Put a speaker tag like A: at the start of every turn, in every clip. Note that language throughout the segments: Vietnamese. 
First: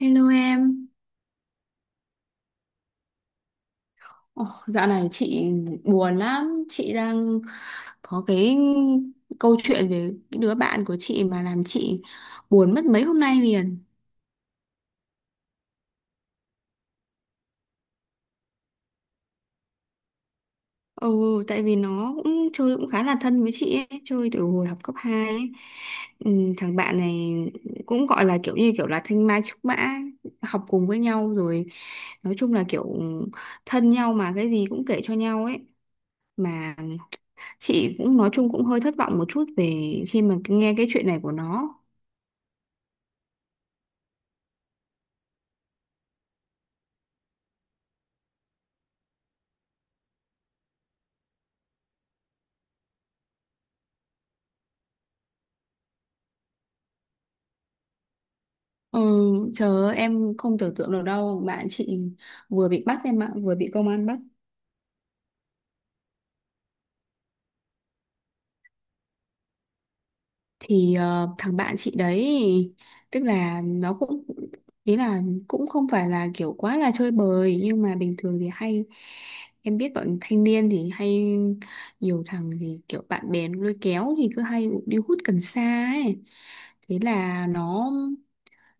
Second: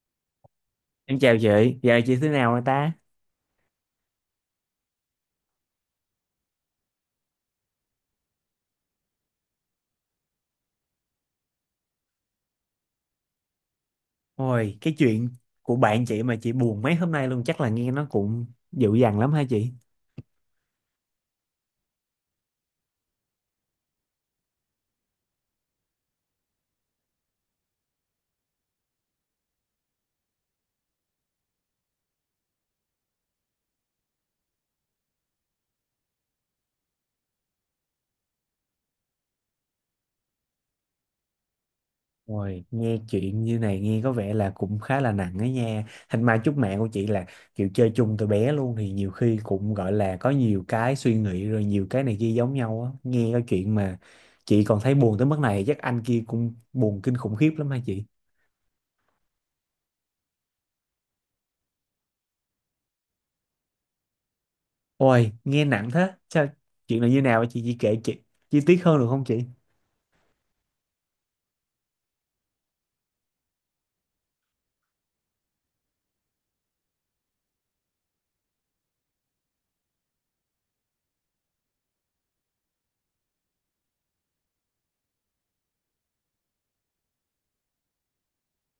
A: Hello em.
B: Em chào chị, giờ chị thế nào rồi ta?
A: Dạo này chị buồn lắm. Chị đang có cái câu chuyện về cái đứa bạn của chị mà làm chị buồn mất mấy hôm nay liền.
B: Ôi, cái chuyện của bạn chị mà chị buồn mấy hôm nay luôn, chắc là nghe nó cũng dịu dàng lắm hả chị?
A: Ừ, Tại vì nó cũng chơi cũng khá là thân với chị ấy, chơi từ hồi học cấp hai ấy. Ừ, Thằng bạn này cũng gọi là kiểu như kiểu là thanh mai trúc mã, học cùng với nhau rồi nói chung là kiểu thân nhau mà cái gì cũng kể cho nhau ấy. Mà chị cũng nói chung cũng hơi thất vọng một chút về khi mà nghe cái chuyện này của nó.
B: Ôi, nghe chuyện như này nghe có vẻ là cũng khá là nặng ấy nha. Thành mai chúc mẹ của chị là kiểu chơi chung từ bé luôn thì nhiều khi cũng gọi là có nhiều cái suy nghĩ rồi nhiều cái này kia giống nhau á. Nghe cái chuyện mà chị còn thấy buồn tới mức này chắc anh kia cũng buồn kinh khủng khiếp lắm hả chị?
A: ừ, Chờ em không tưởng tượng được đâu, bạn chị vừa bị bắt em ạ, vừa bị công an bắt.
B: Ôi, nghe nặng thế. Sao chuyện là như nào hả chị? Chị kể chị chi tiết hơn được không chị?
A: Thằng bạn chị đấy, tức là nó cũng, ý là cũng không phải là kiểu quá là chơi bời, nhưng mà bình thường thì hay, em biết bọn thanh niên thì hay, nhiều thằng thì kiểu bạn bè nó lôi kéo thì cứ hay đi hút cần sa ấy. Thế là nó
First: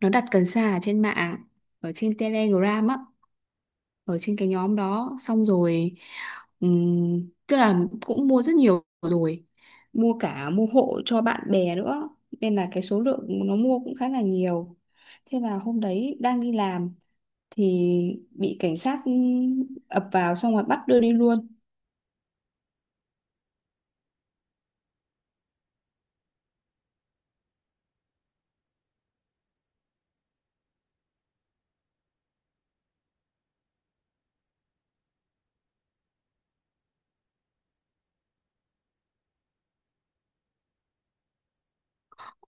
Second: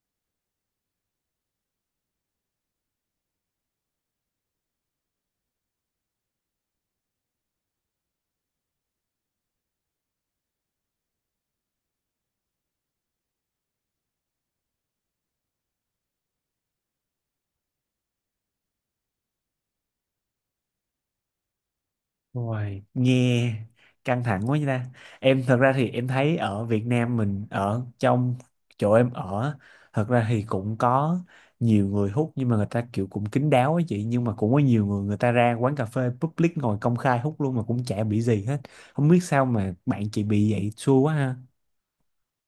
A: nó đặt cần sa ở trên mạng, ở trên Telegram á, ở trên cái nhóm đó, xong rồi tức là cũng mua rất nhiều rồi, mua cả, mua hộ cho bạn bè nữa, nên là cái số lượng nó mua cũng khá là nhiều. Thế là hôm đấy đang đi làm thì bị cảnh sát, ập vào xong rồi bắt đưa đi luôn.
B: Ôi, nghe căng thẳng quá vậy ta. Em thật ra thì em thấy ở Việt Nam mình, ở trong chỗ em ở, thật ra thì cũng có nhiều người hút, nhưng mà người ta kiểu cũng kín đáo ấy chị, nhưng mà cũng có nhiều người người ta ra quán cà phê public ngồi công khai hút luôn mà cũng chả bị gì hết. Không biết sao mà bạn chị bị vậy, xui quá ha.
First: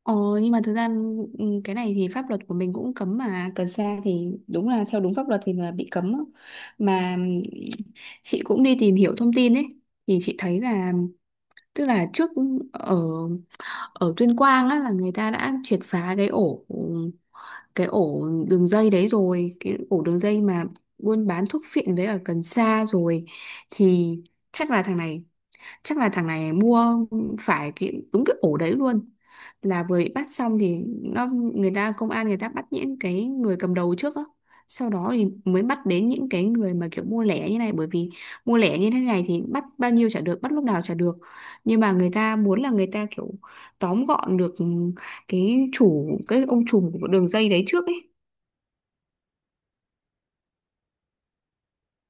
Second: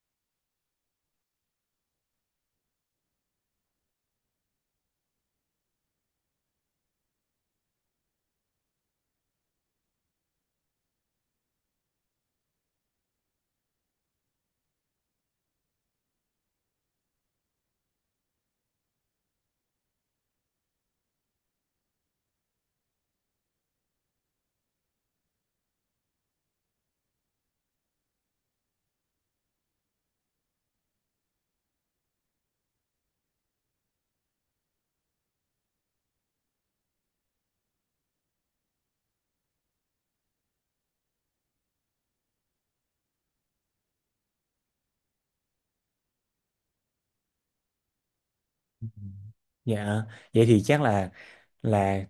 A: Ờ, nhưng mà thực ra cái này thì pháp luật của mình cũng cấm mà, cần sa thì đúng là theo đúng pháp luật thì là bị cấm á. Mà chị cũng đi tìm hiểu thông tin ấy, thì chị thấy là, tức là trước ở ở Tuyên Quang á, là người ta đã triệt phá cái ổ, cái ổ đường dây đấy rồi, cái ổ đường dây mà buôn bán thuốc phiện với ở cần sa rồi. Thì chắc là thằng này chắc là thằng này mua phải cái, đúng cái ổ đấy luôn, là vừa bị bắt xong thì nó, người ta công an người ta bắt những cái người cầm đầu trước á, sau đó thì mới bắt đến những cái người mà kiểu mua lẻ như này, bởi vì mua lẻ như thế này thì bắt bao nhiêu chả được, bắt lúc nào chả được, nhưng mà người ta muốn là người ta kiểu tóm gọn được cái chủ, cái ông trùm của đường dây đấy trước ấy.
B: Dạ, vậy thì chắc là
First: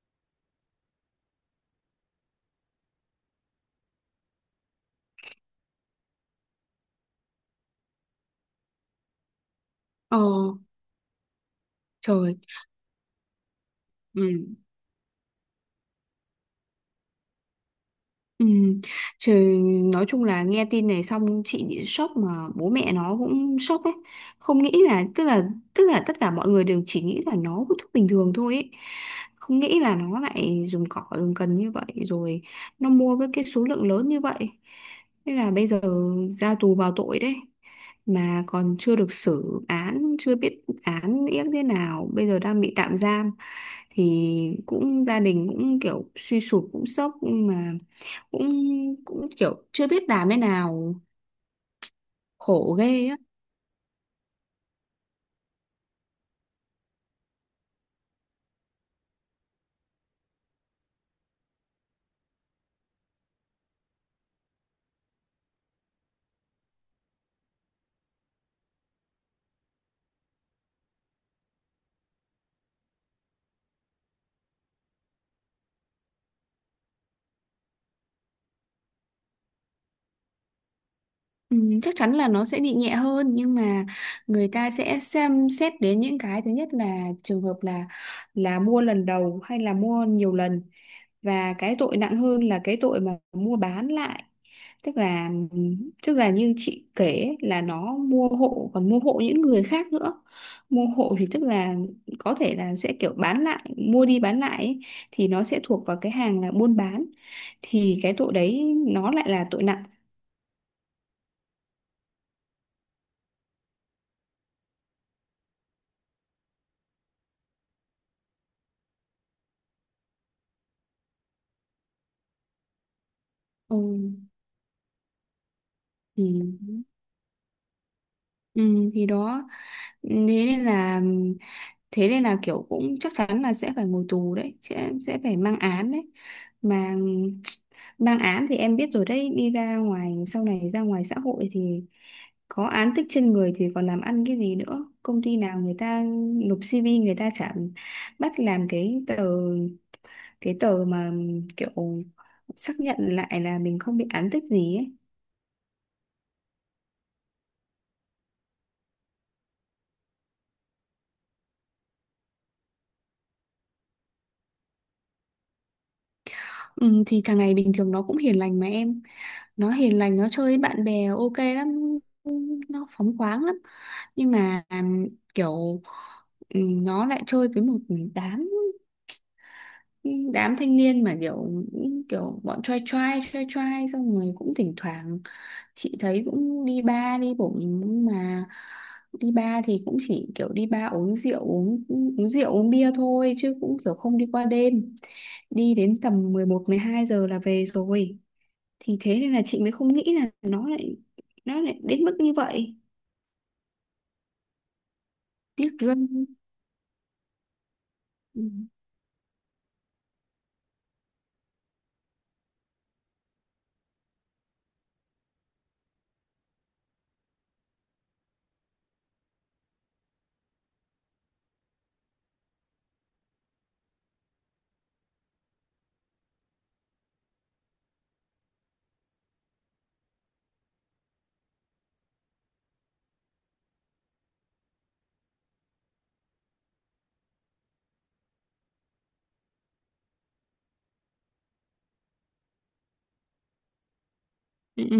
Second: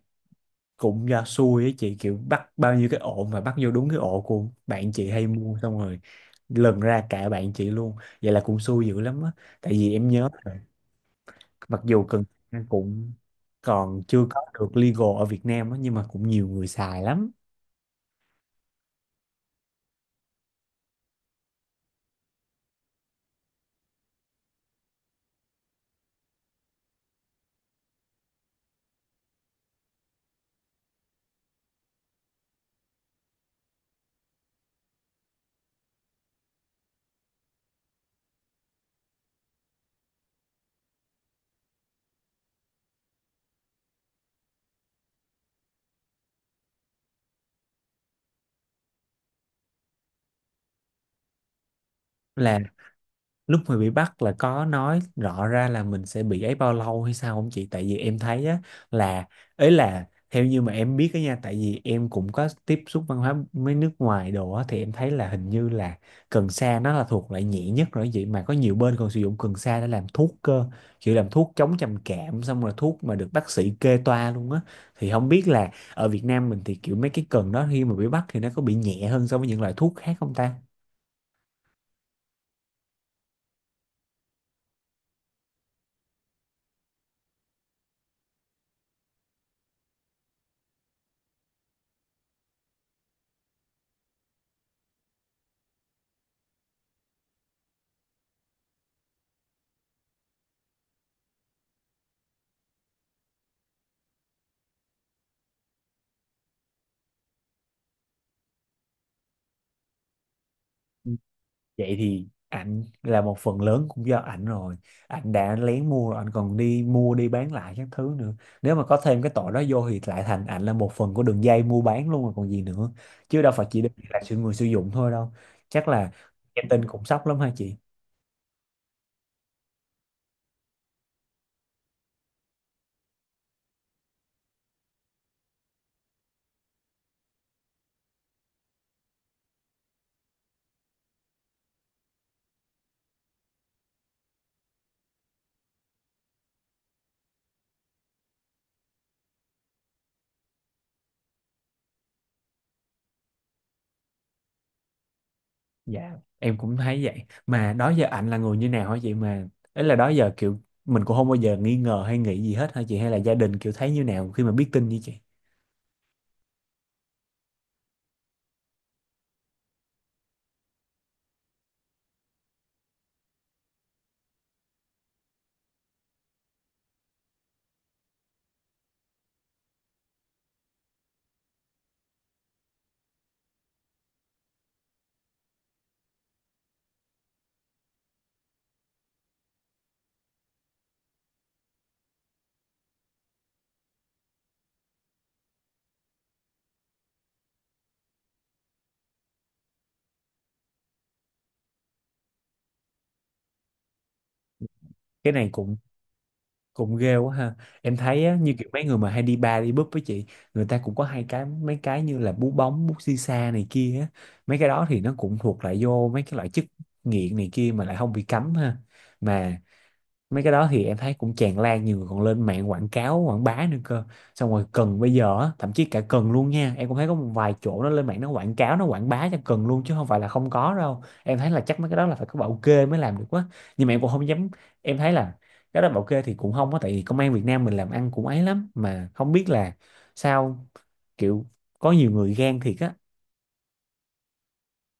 B: cũng do xui ấy chị, kiểu bắt bao nhiêu cái ổ mà bắt vô đúng cái ổ của bạn chị hay mua, xong rồi lần ra cả bạn chị luôn, vậy là cũng xui dữ lắm á. Tại vì em
A: ờ
B: nhớ là mặc dù cần
A: Trời.
B: cũng còn
A: Ừ.
B: chưa có được legal ở Việt Nam á nhưng mà cũng nhiều người xài lắm.
A: Ừ. Trời, nói chung là nghe tin này xong chị bị sốc, mà bố mẹ nó cũng sốc ấy, không nghĩ là, tức là tất cả mọi người đều chỉ nghĩ là nó hút thuốc bình thường thôi ấy. Không nghĩ là nó lại dùng cỏ, dùng cần như vậy, rồi nó mua với cái số lượng lớn như vậy. Thế là bây giờ ra tù vào tội đấy, mà còn chưa được xử án, chưa biết án yếc thế nào, bây giờ đang bị tạm giam. Thì cũng gia đình cũng kiểu suy sụp, cũng sốc, mà cũng cũng kiểu chưa biết làm thế nào.
B: Là
A: Khổ ghê á.
B: lúc mà bị bắt, là có nói rõ ra là mình sẽ bị ấy bao lâu hay sao không chị? Tại vì em thấy á, là ấy, là theo như mà em biết á nha, tại vì em cũng có tiếp xúc văn hóa mấy nước ngoài đồ á, thì em thấy là hình như là cần sa nó là thuộc loại nhẹ nhất rồi, vậy mà có nhiều bên còn sử dụng cần sa để làm thuốc cơ, kiểu làm thuốc chống trầm cảm, xong rồi thuốc mà được bác sĩ kê toa luôn á. Thì không biết là ở Việt Nam mình thì kiểu mấy cái cần đó khi mà bị bắt thì nó có bị nhẹ hơn so với những loại thuốc khác không ta?
A: ừ, Chắc chắn là nó sẽ bị nhẹ hơn, nhưng mà người ta sẽ xem xét đến những cái, thứ nhất là trường hợp là mua lần đầu hay là mua nhiều lần, và cái tội nặng hơn là cái tội mà mua bán lại. Tức là tức là như chị kể ấy, là nó mua hộ, còn mua hộ những người khác nữa. Mua hộ thì tức là có thể là sẽ kiểu bán lại, mua đi bán lại ấy, thì nó sẽ thuộc vào cái hàng là buôn bán, thì cái tội đấy nó lại là tội nặng.
B: Vậy thì ảnh là một phần lớn cũng do ảnh rồi, ảnh đã lén mua rồi ảnh còn đi mua đi bán lại các thứ nữa. Nếu mà có thêm cái tội đó vô thì lại thành ảnh là một phần của đường dây mua bán luôn rồi còn gì nữa, chứ đâu phải
A: ừ,
B: chỉ đơn là sự người sử dụng thôi đâu. Chắc là
A: thì
B: em tin cũng sốc lắm hả chị.
A: ừ, thì đó, thế nên là, thế nên là kiểu cũng chắc chắn là sẽ phải ngồi tù đấy, sẽ phải mang án đấy mà. Mang án thì em biết rồi đấy, đi ra ngoài, sau này ra ngoài xã hội thì có án tích trên người thì còn làm ăn cái gì nữa. Công ty nào người ta nộp CV người ta chả bắt làm cái tờ, cái tờ mà kiểu xác nhận lại là mình không bị án tích gì ấy.
B: Dạ, em cũng thấy vậy. Mà đó giờ ảnh là người như nào hả chị, mà ấy là đó giờ kiểu mình cũng không bao giờ nghi ngờ hay nghĩ gì hết hả chị, hay là gia đình kiểu thấy như nào khi mà biết tin như chị?
A: Ừ, thì thằng này bình thường nó cũng hiền lành mà em, nó hiền lành, nó chơi với bạn bè ok lắm, nó phóng khoáng lắm. Nhưng mà kiểu nó lại chơi với một đám, đám thanh niên mà kiểu, kiểu bọn trai trai trai trai, xong rồi cũng thỉnh thoảng chị thấy cũng đi bar đi bụng, nhưng mà đi bar thì cũng chỉ kiểu đi bar uống rượu, uống uống rượu uống bia thôi chứ cũng kiểu không đi qua đêm, đi đến tầm mười một mười hai giờ là về rồi. Thì thế nên là chị mới không nghĩ là nó lại đến mức như vậy.
B: Cái này
A: Tiếc
B: cũng
A: ghê.
B: cũng ghê quá ha. Em thấy á,
A: Ừ.
B: như Ừ, kiểu mấy người mà hay đi bar đi búp với chị, người ta cũng có hai cái mấy cái như là bú bóng bút xì xa này kia á, mấy cái đó thì nó cũng thuộc lại vô mấy cái loại chất nghiện này kia mà lại không bị cấm ha. Mà mấy cái đó thì em thấy cũng tràn lan, nhiều người còn lên mạng quảng cáo quảng bá nữa cơ. Xong rồi cần bây giờ á, thậm chí cả cần luôn nha, em cũng thấy có một vài chỗ nó lên mạng nó quảng cáo nó quảng bá cho cần luôn, chứ không phải là không có đâu. Em thấy là chắc mấy cái đó là phải có bảo kê mới làm được quá. Nhưng mà em cũng không dám, em thấy là cái đó bảo kê thì cũng không á, tại vì công an Việt Nam mình làm ăn cũng ấy lắm, mà không biết là sao, kiểu có nhiều người gan thiệt á.
A: Ừ, ừ,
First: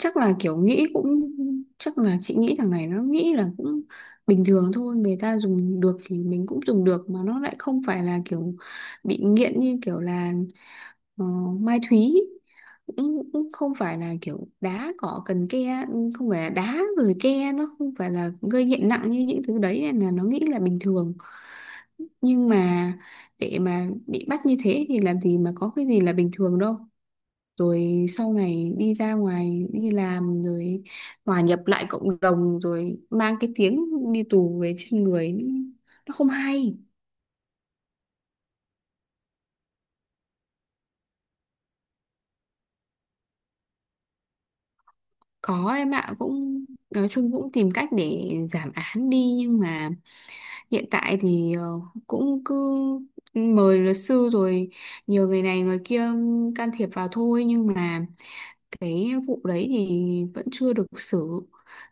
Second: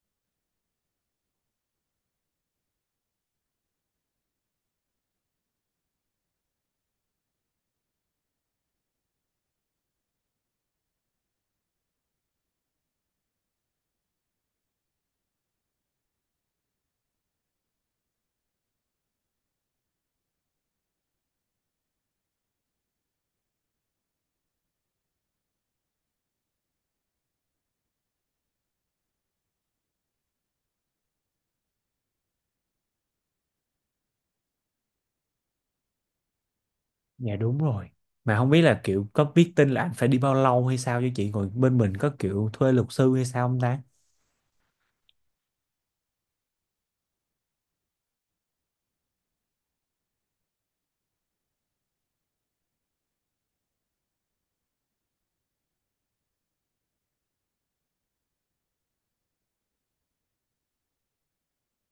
A: chắc là kiểu nghĩ cũng, chắc là chị nghĩ thằng này nó nghĩ là cũng bình thường thôi, người ta dùng được thì mình cũng dùng được, mà nó lại không phải là kiểu bị nghiện như kiểu là ờ, Mai Thúy, cũng, cũng không phải là kiểu đá cỏ cần ke, không phải là đá rồi ke, nó không phải là gây nghiện nặng như những thứ đấy, nên là nó nghĩ là bình thường. Nhưng mà để mà bị bắt như thế thì làm gì mà có cái gì là bình thường đâu. Rồi sau này đi ra ngoài đi làm rồi hòa nhập lại cộng đồng rồi mang cái tiếng đi tù về trên người, nó không hay.
B: Dạ đúng rồi, mà không biết là kiểu có biết tin là anh phải đi bao lâu hay sao cho chị, ngồi bên mình có kiểu thuê luật sư hay sao không ta?
A: Có em ạ, cũng nói chung cũng tìm cách để giảm án đi. Nhưng mà hiện tại thì cũng cứ mời luật sư rồi, nhiều người này người kia can thiệp vào thôi. Nhưng mà cái vụ đấy thì vẫn chưa được xử,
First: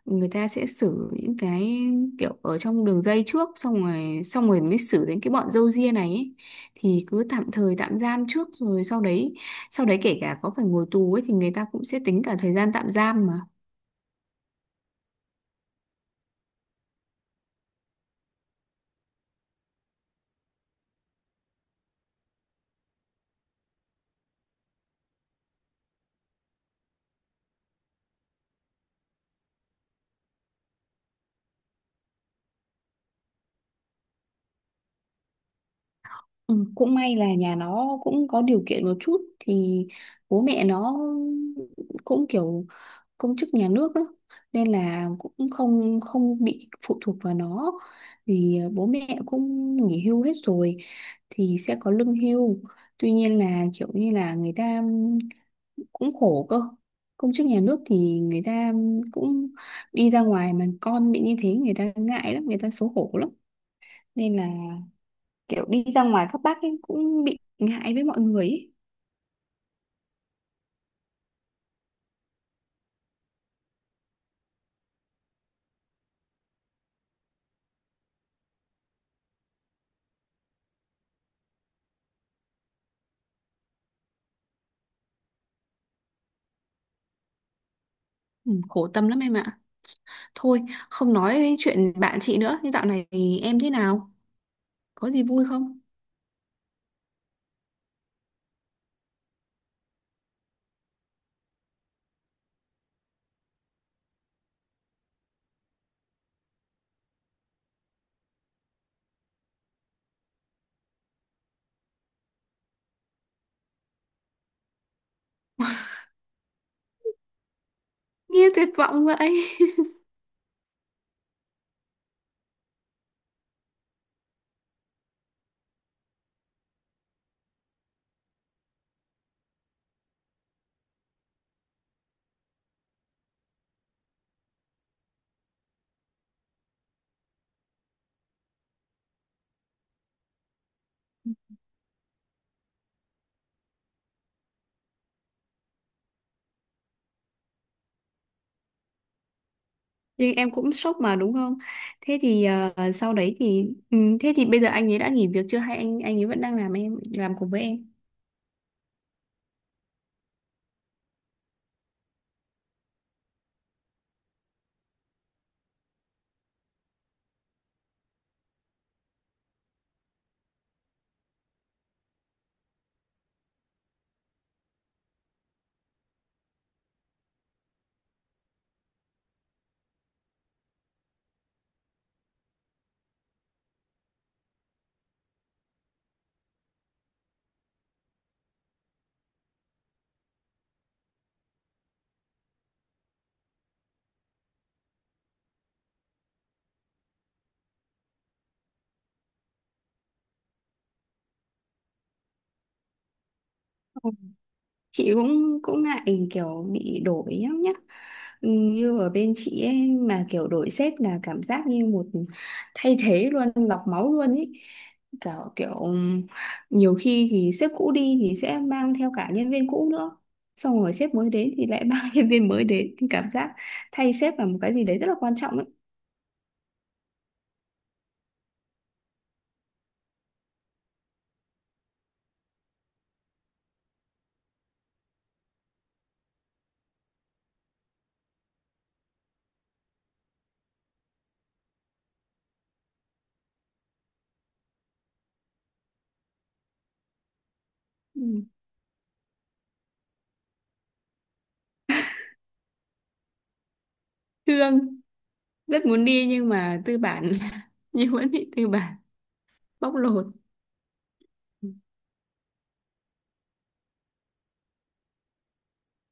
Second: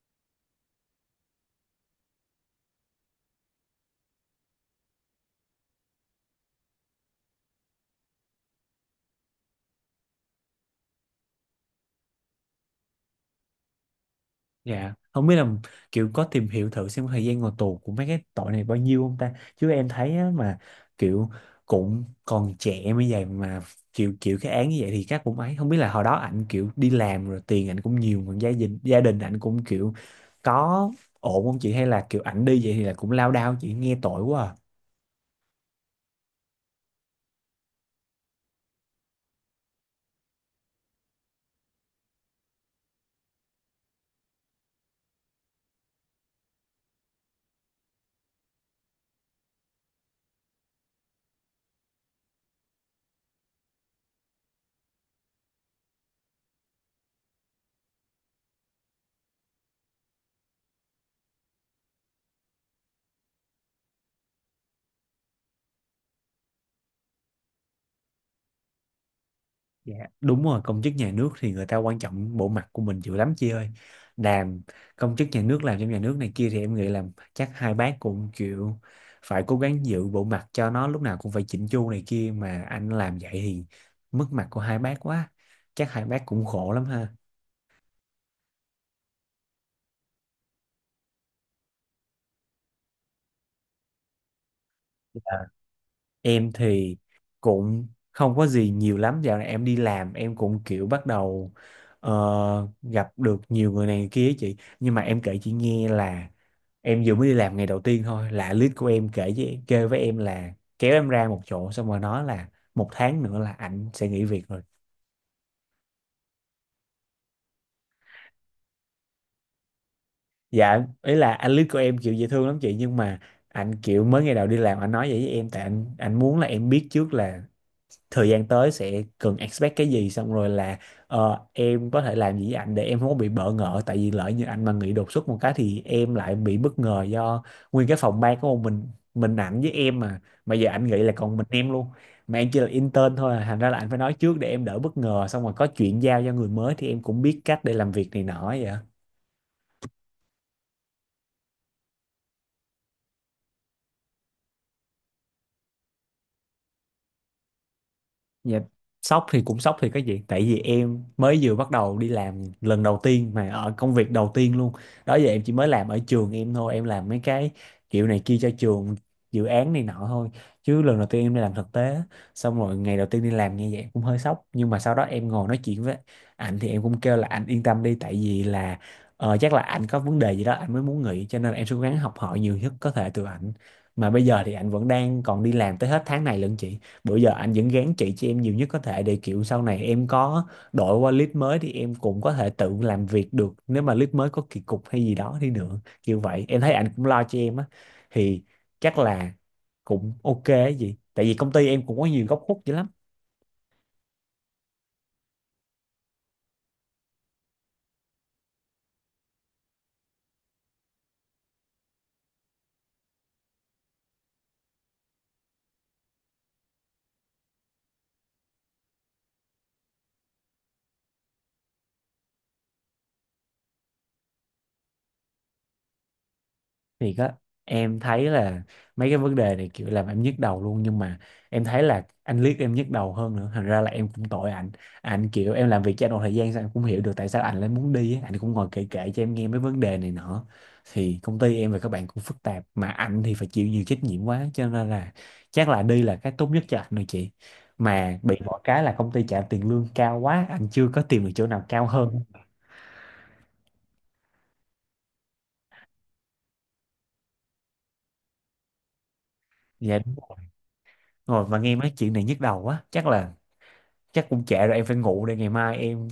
A: người ta sẽ xử những cái kiểu ở trong đường dây trước, xong rồi mới xử đến cái bọn râu ria này ấy. Thì cứ tạm thời tạm giam trước, rồi sau đấy kể cả có phải ngồi tù ấy thì người ta cũng sẽ tính cả thời gian tạm giam mà.
B: Dạ, không biết là kiểu có tìm hiểu thử xem thời gian ngồi tù của mấy cái tội này bao nhiêu không ta? Chứ em thấy á, mà kiểu cũng còn trẻ mới vậy mà kiểu kiểu cái án như vậy thì chắc cũng ấy. Không biết là hồi đó ảnh kiểu đi làm rồi tiền ảnh cũng nhiều, còn gia đình ảnh cũng kiểu có ổn không chị, hay là kiểu ảnh đi vậy thì là cũng lao đao, chị nghe tội quá à.
A: Ừ, Cũng may là nhà nó cũng có điều kiện một chút, thì bố mẹ nó cũng kiểu công chức nhà nước á, nên là cũng không không bị phụ thuộc vào nó. Vì bố mẹ cũng nghỉ hưu hết rồi thì sẽ có lương hưu. Tuy nhiên là kiểu như là người ta cũng khổ cơ, công chức nhà nước thì người ta cũng đi ra ngoài mà con bị như thế, người ta ngại lắm, người ta xấu hổ lắm, nên là kiểu đi ra ngoài các bác ấy cũng bị ngại với mọi người ấy.
B: Dạ, đúng rồi, công chức nhà nước thì người ta quan trọng bộ mặt của mình dữ lắm chị ơi. Làm công chức nhà nước, làm trong nhà nước này kia thì em nghĩ là chắc hai bác cũng chịu, phải cố gắng giữ bộ mặt cho nó lúc nào cũng phải chỉnh chu này kia, mà anh làm vậy thì mất mặt của hai bác quá. Chắc hai bác cũng khổ lắm ha.
A: Ừ, khổ tâm lắm em ạ. Thôi, không nói đến chuyện bạn chị nữa. Nhưng dạo này thì em thế nào? Có gì vui không?
B: Em thì cũng không có gì nhiều lắm, dạo này em đi làm em cũng kiểu bắt đầu gặp được nhiều người này người kia ấy chị. Nhưng mà em kể chị nghe, là em vừa mới đi làm ngày đầu tiên thôi là lead của em kể với kêu với em, là kéo em ra một chỗ xong rồi nói là một tháng nữa là ảnh sẽ nghỉ việc rồi.
A: Nghe tuyệt vọng vậy.
B: Dạ ý là anh lead của em kiểu dễ thương lắm chị, nhưng mà anh kiểu mới ngày đầu đi làm anh nói vậy với em, tại anh muốn là em biết trước là thời gian tới sẽ cần expect cái gì, xong rồi là em có thể làm gì với anh để em không có bị bỡ ngỡ, tại vì lỡ như anh mà nghỉ đột xuất một cái thì em lại bị bất ngờ, do nguyên cái phòng ban của mình ảnh với em mà giờ anh nghĩ là còn mình em luôn, mà em chỉ là intern thôi à. Thành ra là anh phải nói trước để em đỡ bất ngờ, xong rồi có chuyện giao cho người mới thì em cũng biết cách để làm việc này nọ vậy.
A: Nhưng em cũng sốc mà đúng không? Thế thì sau đấy thì... Ừ, thế thì bây giờ anh ấy đã nghỉ việc chưa? Hay anh ấy vẫn đang làm, em làm cùng với em?
B: Dạ, sốc thì cũng sốc thì cái gì, tại vì em mới vừa bắt đầu đi làm lần đầu tiên mà, ở công việc đầu tiên luôn. Đó giờ em chỉ mới làm ở trường em thôi, em làm mấy cái kiểu này kia cho trường, dự án này nọ thôi, chứ lần đầu tiên em đi làm thực tế xong rồi ngày đầu tiên đi làm như vậy cũng hơi sốc. Nhưng mà sau đó em ngồi nói chuyện với anh thì em cũng kêu là anh yên tâm đi, tại vì là chắc là anh có vấn đề gì đó anh mới muốn nghỉ, cho nên là em sẽ cố gắng học hỏi nhiều nhất có thể từ anh. Mà bây giờ thì anh vẫn đang còn đi làm tới hết tháng này lận chị, bữa giờ anh vẫn gán chị cho em nhiều nhất có thể, để kiểu sau này em có đổi qua lead mới thì em cũng có thể tự làm việc được, nếu mà lead mới có kỳ cục hay gì đó đi nữa kiểu vậy, em thấy anh cũng lo cho em á. Thì chắc là cũng ok ấy gì, tại vì công ty em cũng có nhiều góc khuất dữ lắm.
A: Chị cũng cũng ngại kiểu bị đổi nhá nhá. Ừ, như ở bên chị ấy, mà kiểu đổi sếp là cảm giác như một thay thế luôn, lọc máu luôn ấy, cả kiểu nhiều khi thì sếp cũ đi thì sẽ mang theo cả nhân viên cũ nữa, xong rồi sếp mới đến thì lại mang nhân viên mới đến, cảm giác thay sếp là một cái gì đấy rất là quan trọng ấy.
B: Thì á, em thấy là mấy cái vấn đề này kiểu làm em nhức đầu luôn, nhưng mà em thấy là anh liếc em nhức đầu hơn nữa, thành ra là em cũng tội anh. Anh kiểu em làm việc cho anh một thời gian sao em cũng hiểu được tại sao anh lại muốn đi á. Anh cũng ngồi kể kể cho em nghe mấy vấn đề này nọ, thì công ty em và các bạn cũng phức tạp, mà anh thì phải chịu nhiều trách nhiệm quá, cho nên là chắc là đi là cái tốt nhất cho anh rồi chị. Mà bị
A: Ừ.
B: mỗi cái là công ty trả tiền lương cao quá, anh chưa có tìm được chỗ nào cao hơn.
A: Thương, rất muốn đi nhưng mà tư bản như vẫn bị tư bản bóc
B: Dạ đúng
A: lột.
B: rồi. Ngồi mà nghe mấy chuyện này nhức đầu quá, chắc cũng trễ rồi, em phải ngủ đây. Ngày mai em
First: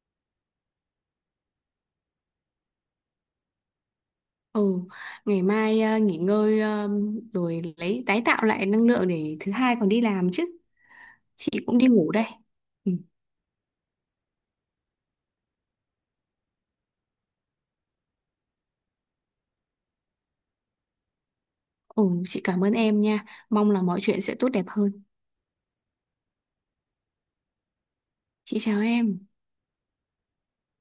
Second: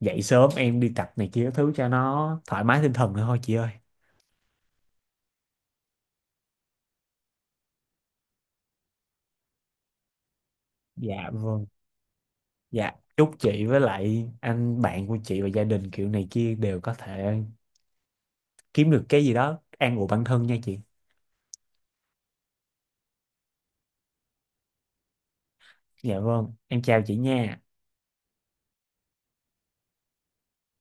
B: dậy sớm em đi tập này kia thứ cho nó thoải mái tinh thần nữa thôi chị ơi.
A: Ừ, ngày mai nghỉ ngơi, rồi lấy tái tạo lại năng lượng để thứ hai còn đi làm chứ.
B: Dạ
A: Chị
B: vâng.
A: cũng đi ngủ đây.
B: Dạ
A: Ừ,
B: chúc chị với lại anh bạn của chị và gia đình kiểu này kia đều có thể kiếm được cái gì đó an ủi bản thân nha chị.
A: ừ, chị cảm ơn em nha. Mong là mọi chuyện sẽ tốt đẹp hơn.
B: Dạ vâng, em chào chị nha.
A: Chị chào em.